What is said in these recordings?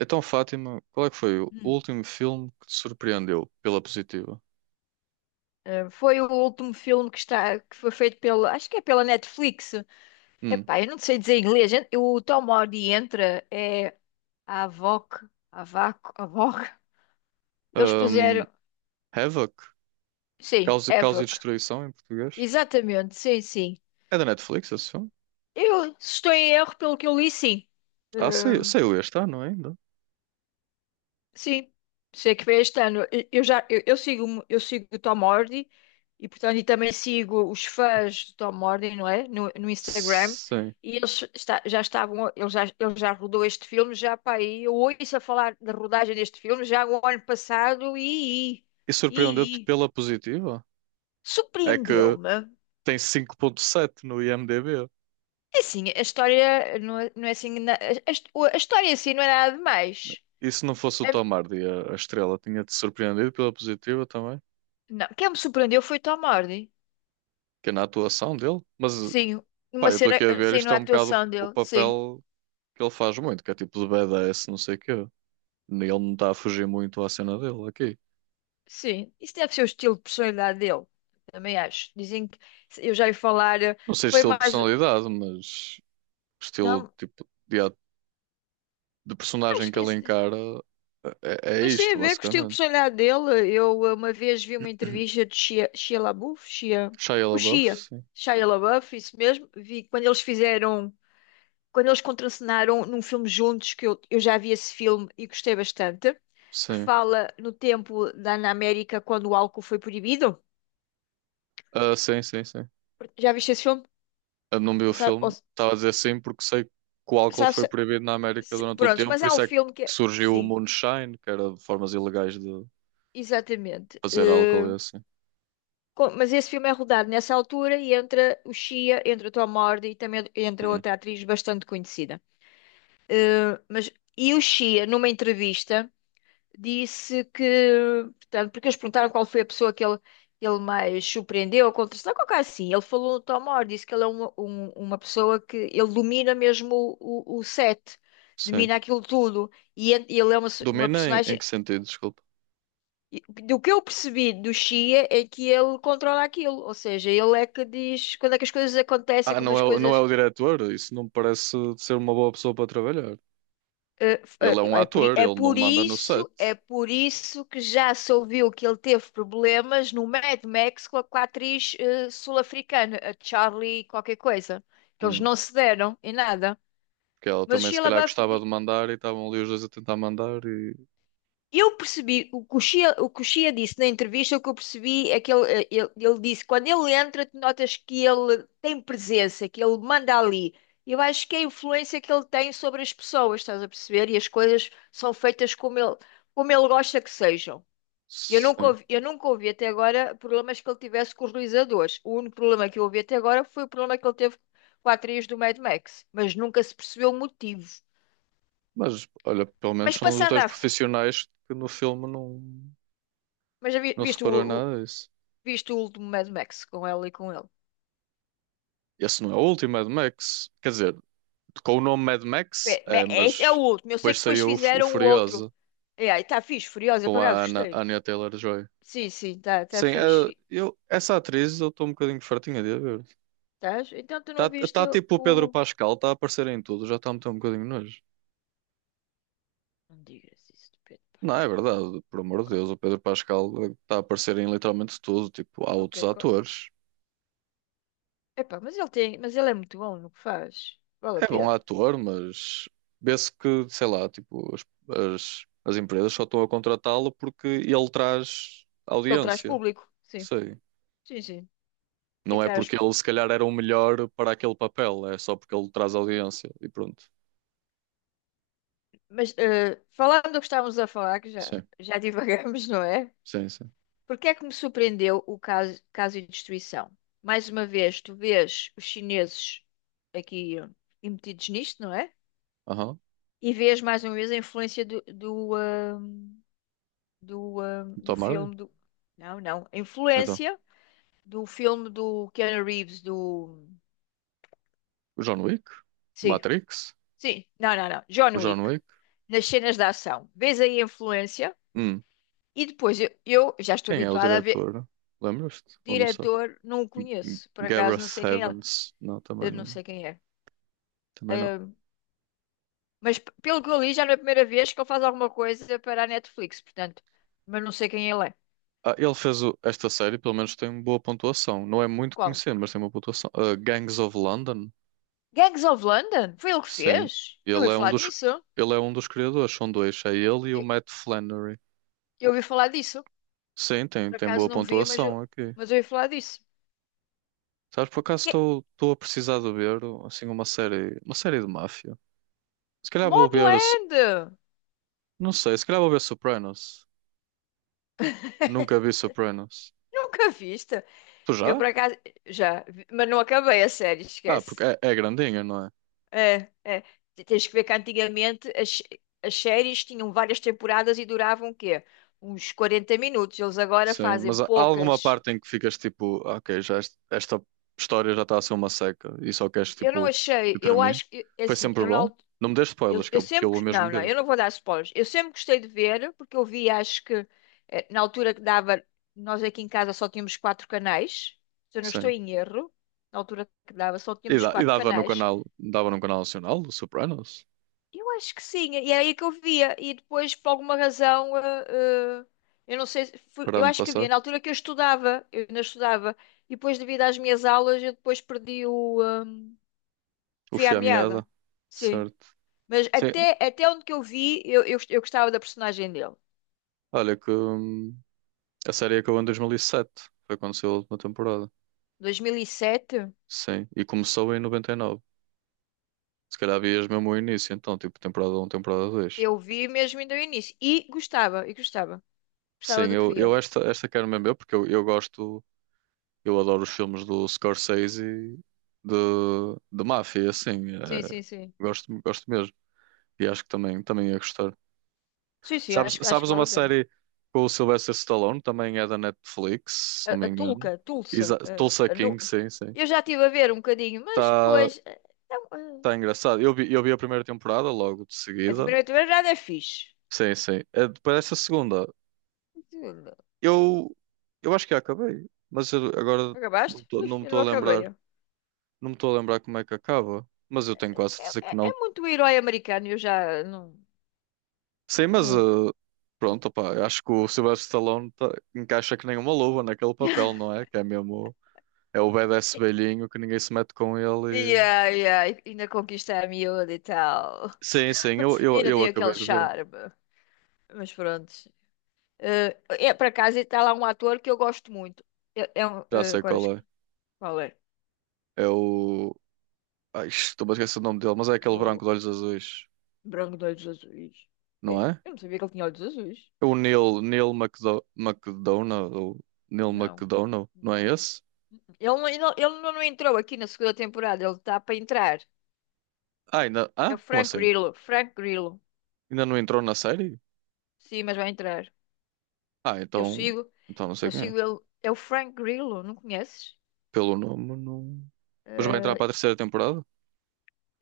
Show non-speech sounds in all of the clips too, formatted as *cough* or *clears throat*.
Então, Fátima, qual é que foi o Hum. último filme que te surpreendeu pela positiva? Foi o último filme que foi feito acho que é pela Netflix. Hum. Epá, eu não sei dizer em inglês, gente. O Tom Hardy entra, é a Avoc, Avaco, Avoc. Eles Hum. puseram, Havoc? sim, Causa, Causa e Avoc. Destruição em português? Exatamente, sim, sim. É da Netflix esse filme? Eu, se estou em erro, pelo que eu li, sim. Eh, Ah, saiu este ano ainda? Sim, sei que foi este ano. Eu já eu sigo o Tom Hardy e portanto e também sigo os fãs do Tom Hardy, não é? No Instagram Sim. e eles está- já estavam ele já rodou este filme já para aí. Eu ouço a falar da rodagem deste filme já o ano passado. e E surpreendeu-te e, e pela positiva? É que surpreendeu-me. tem 5.7 no IMDb. É assim, a história não é assim a história em si não é nada demais. E se não fosse o A- Tom Hardy, a estrela tinha-te surpreendido pela positiva também? Não, quem me surpreendeu foi o Tom Hardy. Que é na atuação dele? Mas, Sim, pá, uma eu estou cena, aqui a ver, sim, isto é na um bocado atuação o dele, sim, papel, que ele faz muito, que é tipo de badass, não sei o quê. Ele não está a fugir muito à cena dele aqui. sim. Isso deve ser o estilo de personalidade dele, também acho. Dizem que eu já ia falar, Não sei foi estilo de mais. personalidade, mas estilo Não, tipo de, de personagem acho que que ele isso. Encara é, é Mas tem a isto, ver com o estilo de basicamente. personalidade dele. Eu uma vez vi uma *clears throat* entrevista de Shia, Shia LaBeouf, Shia, Shia o LaBeouf, Shia, sim. Shia LaBeouf, isso mesmo. Vi quando quando eles contracenaram num filme juntos, que eu já vi esse filme e gostei bastante, que Sim. fala no tempo da, na América quando o álcool foi proibido. Ah, sim, sim, sim. Já viste esse filme? Eu não vi o Ou sa- ou- filme. Estava a dizer sim porque sei que o álcool foi Sabes, proibido na América durante um prontos, tempo, mas por há um isso é que filme que é. surgiu o Sim, moonshine, que era de formas ilegais de exatamente. fazer álcool e assim. Mas esse filme é rodado nessa altura e entra o Shia, entra a Tom Hardy e também entra Hum, outra atriz bastante conhecida. Mas, e o Shia, numa entrevista. Disse que, portanto, porque eles perguntaram qual foi a pessoa que ele mais surpreendeu ou contrariou, qualquer coisa assim. Ele falou do Tom Moore, disse que ele é uma pessoa que ele domina mesmo o set, Sim. domina aquilo tudo. Ele é uma Domina em, em personagem. que sentido? Desculpa. E do que eu percebi do Shia é que ele controla aquilo, ou seja, ele é que diz quando é que as coisas acontecem, Ah, como as não é coisas. o diretor? Isso não me parece ser uma boa pessoa para trabalhar. Eh, f- Ele eh, é um É por, i- ator, ele não manda no set. É por isso que já se ouviu que ele teve problemas no Mad Max com a atriz sul-africana, a Charlie qualquer coisa, que eles Hum, não se deram em nada. que ela Mas o também se Shia calhar LaBeouf gostava de mandar e estavam ali os dois a tentar mandar e... Eu percebi, o Coxia disse na entrevista, o que eu percebi é que ele disse, quando ele entra, tu notas que ele tem presença, que ele manda ali. Eu acho que é a influência que ele tem sobre as pessoas, estás a perceber? E as coisas são feitas como ele gosta que sejam. Sim. Eu nunca ouvi até agora problemas que ele tivesse com os realizadores. O único problema que eu ouvi até agora foi o problema que ele teve com a atriz do Mad Max, mas nunca se percebeu o motivo. Mas, olha, pelo menos Mas são os passando dois à, f- profissionais que no filme não, mas já não se viste reparou em o, nada disso. Viste o último Mad Max com ela e com ele. Esse não é o último Mad Max. Quer dizer, com o nome Mad Max, é, Esse é o mas último. Eu sei depois que depois saiu o, o fizeram o outro. Furiosa E aí, tá fixe, Furiosa, com por acaso a gostei. Anya Taylor-Joy. Sim, sim, tá, tá Sim, fixe. eu, essa atriz eu estou um bocadinho fartinha de a ver. Tás? Então tu Está não viste tá, tipo o Pedro o. Pascal, está a aparecer em tudo, já está a meter um bocadinho de nojo. Não digas isso de Pedro Não, é Pascal. verdade, por amor de Oh, Deus, o Pedro Pascal está a aparecer em literalmente tudo. Tipo, há ok. outros atores. Epá, mas ele tem. Mas ele é muito bom no que faz. Vale a É bom pena. ator, mas vê-se que, sei lá, tipo, as empresas só estão a contratá-lo porque ele traz Porque ele traz audiência. público. Sim, Sei. sim, sim. E Não é traz. porque ele se calhar era o melhor para aquele papel, é só porque ele traz audiência e pronto. Mas falando do que estávamos a falar, que já, Sim, já *laughs* divagamos, não é? sim, sim. Por que é que me surpreendeu o caso de destruição? Mais uma vez, tu vês os chineses aqui metidos nisto, não é? Aham. E vês mais uma vez a influência do Tom Hardy? filme do. Não, não. A Então, influência do filme do Keanu Reeves, do. o John Wick? O Sim, Matrix? sim. Não, não, não. John O John Wick. Wick? Nas cenas de ação. Vês aí a influência Hum, e depois eu já estou Quem é o habituada a ver. diretor? Lembras-te? Ou não sei. Diretor, não o conheço. Por acaso, não Gareth sei quem é. Evans. Não, também Eu não não. sei quem é. Também não. Hum, Mas pelo que eu li, já não é a primeira vez que ele faz alguma coisa para a Netflix, portanto. Mas não sei quem ele é. Ah, esta série, pelo menos tem boa pontuação. Não é muito Qual? conhecido, mas tem uma pontuação. Ah, Gangs of London. Gangs of London? Foi ele que Sim. fez? Eu Ele ouvi é um falar dos, disso. ele é um dos criadores. São dois. É ele e o Eu, Matt Flannery. eu ouvi falar disso. Sim, tem, Por tem acaso boa não vi, pontuação aqui. mas eu ouvi falar disso. Sabes, por acaso Que... estou a precisar de ver assim uma série de máfia. Se calhar vou ver, Mobland! não sei, se calhar vou ver Sopranos. Nunca vi Sopranos. Nunca viste? Tu Eu por já? acaso já, mas não acabei a série, Ah, porque esquece. é, é grandinha, não é? É, é. Tens que ver que antigamente as séries tinham várias temporadas e duravam o quê? Uns 40 minutos. Eles agora Sim, fazem mas há alguma poucas. parte em que ficas tipo, ok, esta história já está a ser uma seca e só queres Eu não tipo achei, que eu termine? acho que, é Foi assim, sempre eu bom? não, Não me dês eu, spoilers, eu que eu vou sempre, não, mesmo não, ver. eu não vou dar spoilers. Eu sempre gostei de ver, porque eu vi, acho que, na altura que dava, nós aqui em casa só tínhamos quatro canais, se eu não estou Sim. em erro, na altura que dava só E, tínhamos e quatro canais. Dava no canal nacional, do Sopranos, Eu acho que sim, e era aí que eu via, e depois, por alguma razão, eu não sei, se foi- para eu onde acho que havia passar. na altura que eu estudava, eu ainda estudava, e depois, devido às minhas aulas, eu depois perdi o, O fio à Fio à meada. Meada. Sim. Certo. Mas Sim, até onde que eu vi, eu gostava da personagem dele. olha que, a série acabou em 2007, foi quando saiu a última temporada. 2007, Sim, e começou em 99. Se calhar vias mesmo o início, então, tipo, temporada um, temporada 2. eu vi mesmo ainda o início. E gostava, e gostava. Sim, Gostava do que via. Esta quero mesmo eu, porque eu gosto, eu adoro os filmes do Scorsese e de, de máfia, assim, Sim, eh, sim, sim. gosto, gosto mesmo, e acho que também, também ia gostar. Sim, sim, Sabes, acho, acho que sabes vale uma a pena. série com o Sylvester Stallone, também é da Netflix, se A, não me a Tulca, engano, a Tulsa, Exa a, Tulsa a Nu- King, sim, sim, Eu já estive a ver um bocadinho, mas está depois, não, tá engraçado, eu vi a primeira temporada logo de a seguida, primeira temporada é fixe. sim, sim. Eh, depois dessa segunda, Aquilo- eu, eu acho que acabei, mas eu agora Acabaste? Ih, não me eu não estou a lembrar. acabei. Não me estou a lembrar como é que acaba, mas eu tenho quase É, certeza que é, não. é muito herói americano, eu já não. Sim, mas não- eh, pronto, opá, eu acho que o encaixa que nem uma luva naquele papel, *laughs* não é? Que é mesmo, é o badass velhinho que ninguém se mete com ele. E- Yeah, yeah, e ainda conquista a miúda e tal. Sim, sim, *laughs* E ainda eu tem acabei aquele de ver, charme. Mas pronto. Eh, É, por acaso está lá um ator que eu gosto muito. É, é um, já sei agora qual é. Qual é? É o. Ai, estou a esquecer o nome dele, mas é aquele O branco de olhos azuis, Branco de Olhos Azuis. não É, é? eu não sabia que ele tinha olhos azuis. É o Neil McDonough, ou Neil Não, McDonough, não é não. esse? Ele não entrou aqui na segunda temporada. Ele está para entrar. Ah, ainda... É ah, o como Frank assim? Grillo. Frank Grillo. Ainda não entrou na série? Sim, mas vai entrar. Ah, Eu então, sigo. então não sei Eu quem é. sigo ele. É o Frank Grillo, não conheces? Pelo nome, não. Mas vai entrar Eh, para a terceira temporada?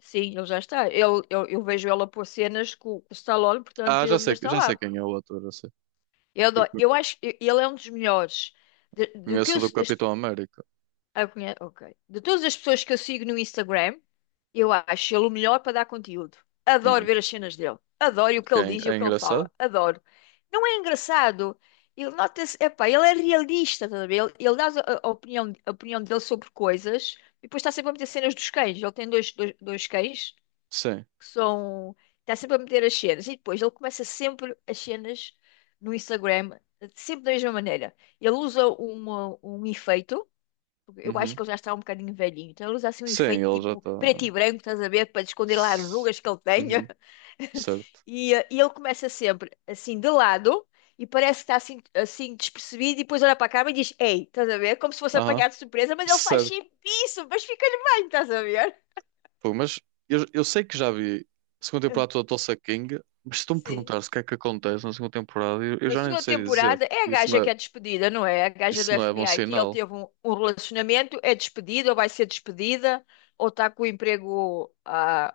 Sim, ele já está. Eu vejo ele a pôr cenas com o Stallone, portanto Ah, ele ainda está já sei lá. quem é o ator, já sei. Eu, Eu adoro- co- eu acho que ele é um dos melhores. De, do que Conheço o eu, do se- das, Capitão América. ah, ok. De todas as pessoas que eu sigo no Instagram, eu acho ele o melhor para dar conteúdo. Adoro Hum. ver as cenas dele. Adoro o que Que é, ele diz e o é que ele engraçado? fala. Adoro. Não é engraçado? Ele nota-se, epá, ele é realista, estás a ver? Ele dá a opinião dele sobre coisas e depois está sempre a meter cenas dos cães. Ele tem dois cães Sim. que são. Está sempre a meter as cenas. E depois ele começa sempre as cenas no Instagram, sempre da mesma maneira. Ele usa uma, um efeito, porque eu acho que Uhum. ele já está um bocadinho velhinho, então ele usa assim um Sim, efeito ele já tipo preto está. e branco, estás a ver, para esconder lá as S- rugas que ele tenha. Uhum. *laughs* Certo. E ele começa sempre assim de lado. E parece que está assim, assim despercebido, e depois olha para a câmera e diz: Ei, estás a ver? Como se fosse Aham. apanhado de surpresa, mas ele faz Certo. sempre isso, mas ficas bem, estás a ver? Pô, mas eu sei que já vi a segunda temporada *laughs* toda do Tulsa King, mas se tu me Sim. perguntares o que é que acontece na segunda temporada, eu Na já nem segunda sei dizer. temporada é a gaja que é despedida, não é? A gaja do Isso não é bom FBI que ele sinal. teve um relacionamento, é despedida ou vai ser despedida, ou está com o emprego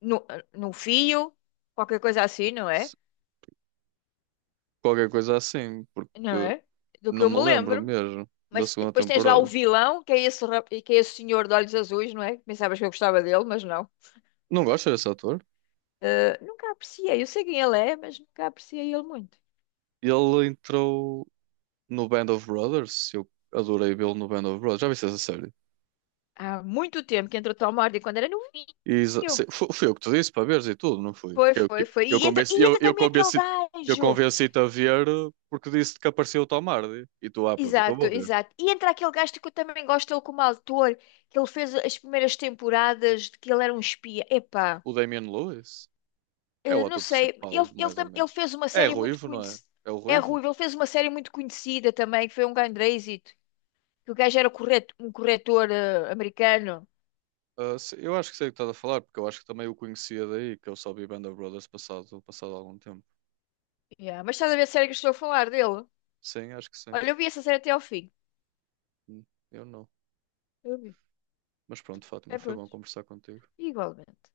no, no fio, qualquer coisa assim, não é? Se- Qualquer coisa é assim, Não porque. é? Do que Não eu me me lembro lembro. mesmo da Mas segunda depois tens lá o temporada. vilão, que é esse, que é esse senhor de olhos azuis, não é? Pensavas que eu gostava dele, mas não. Não gosto desse ator? Ah, nunca apreciei, eu sei quem ele é, mas nunca apreciei ele muito. Ele entrou no Band of Brothers. Eu adorei vê-lo no Band of Brothers. Já viste essa série? Há muito tempo que entrou Tom Hardy quando era novinho. E foi eu que te disse para veres e tudo, não foi? Foi, Eu, foi, que- foi. E entra eu também aquele convenci, eu gajo. convenci-te a ver porque disse que apareceu o Tom Hardy. E tu, ah, pronto, então Exato, vou ver. exato. E entra aquele gajo que eu também gosto dele como autor, que ele fez as primeiras temporadas, de que ele era um espia. Epá, O Damian Lewis é o não ator sei. principal, mais ou Ele menos. fez uma É série muito ruivo, não é? conhecida. É o É ruivo? ruivo, ele fez uma série muito conhecida também, que foi um grande êxito. Que o gajo era correto, um corretor americano. Ah, eu acho que sei o que estás a falar, porque eu acho que também o conhecia daí, que eu só vi Band of Brothers passado, passado algum tempo. Yeah, mas estás a ver a série que eu estou a falar dele? Sim, acho que sim. Olha, eu vi essa série até ao fim. Hum, Eu não. Eu vi. Mas pronto, Fátima, É foi bom pronto. conversar contigo. Igualmente.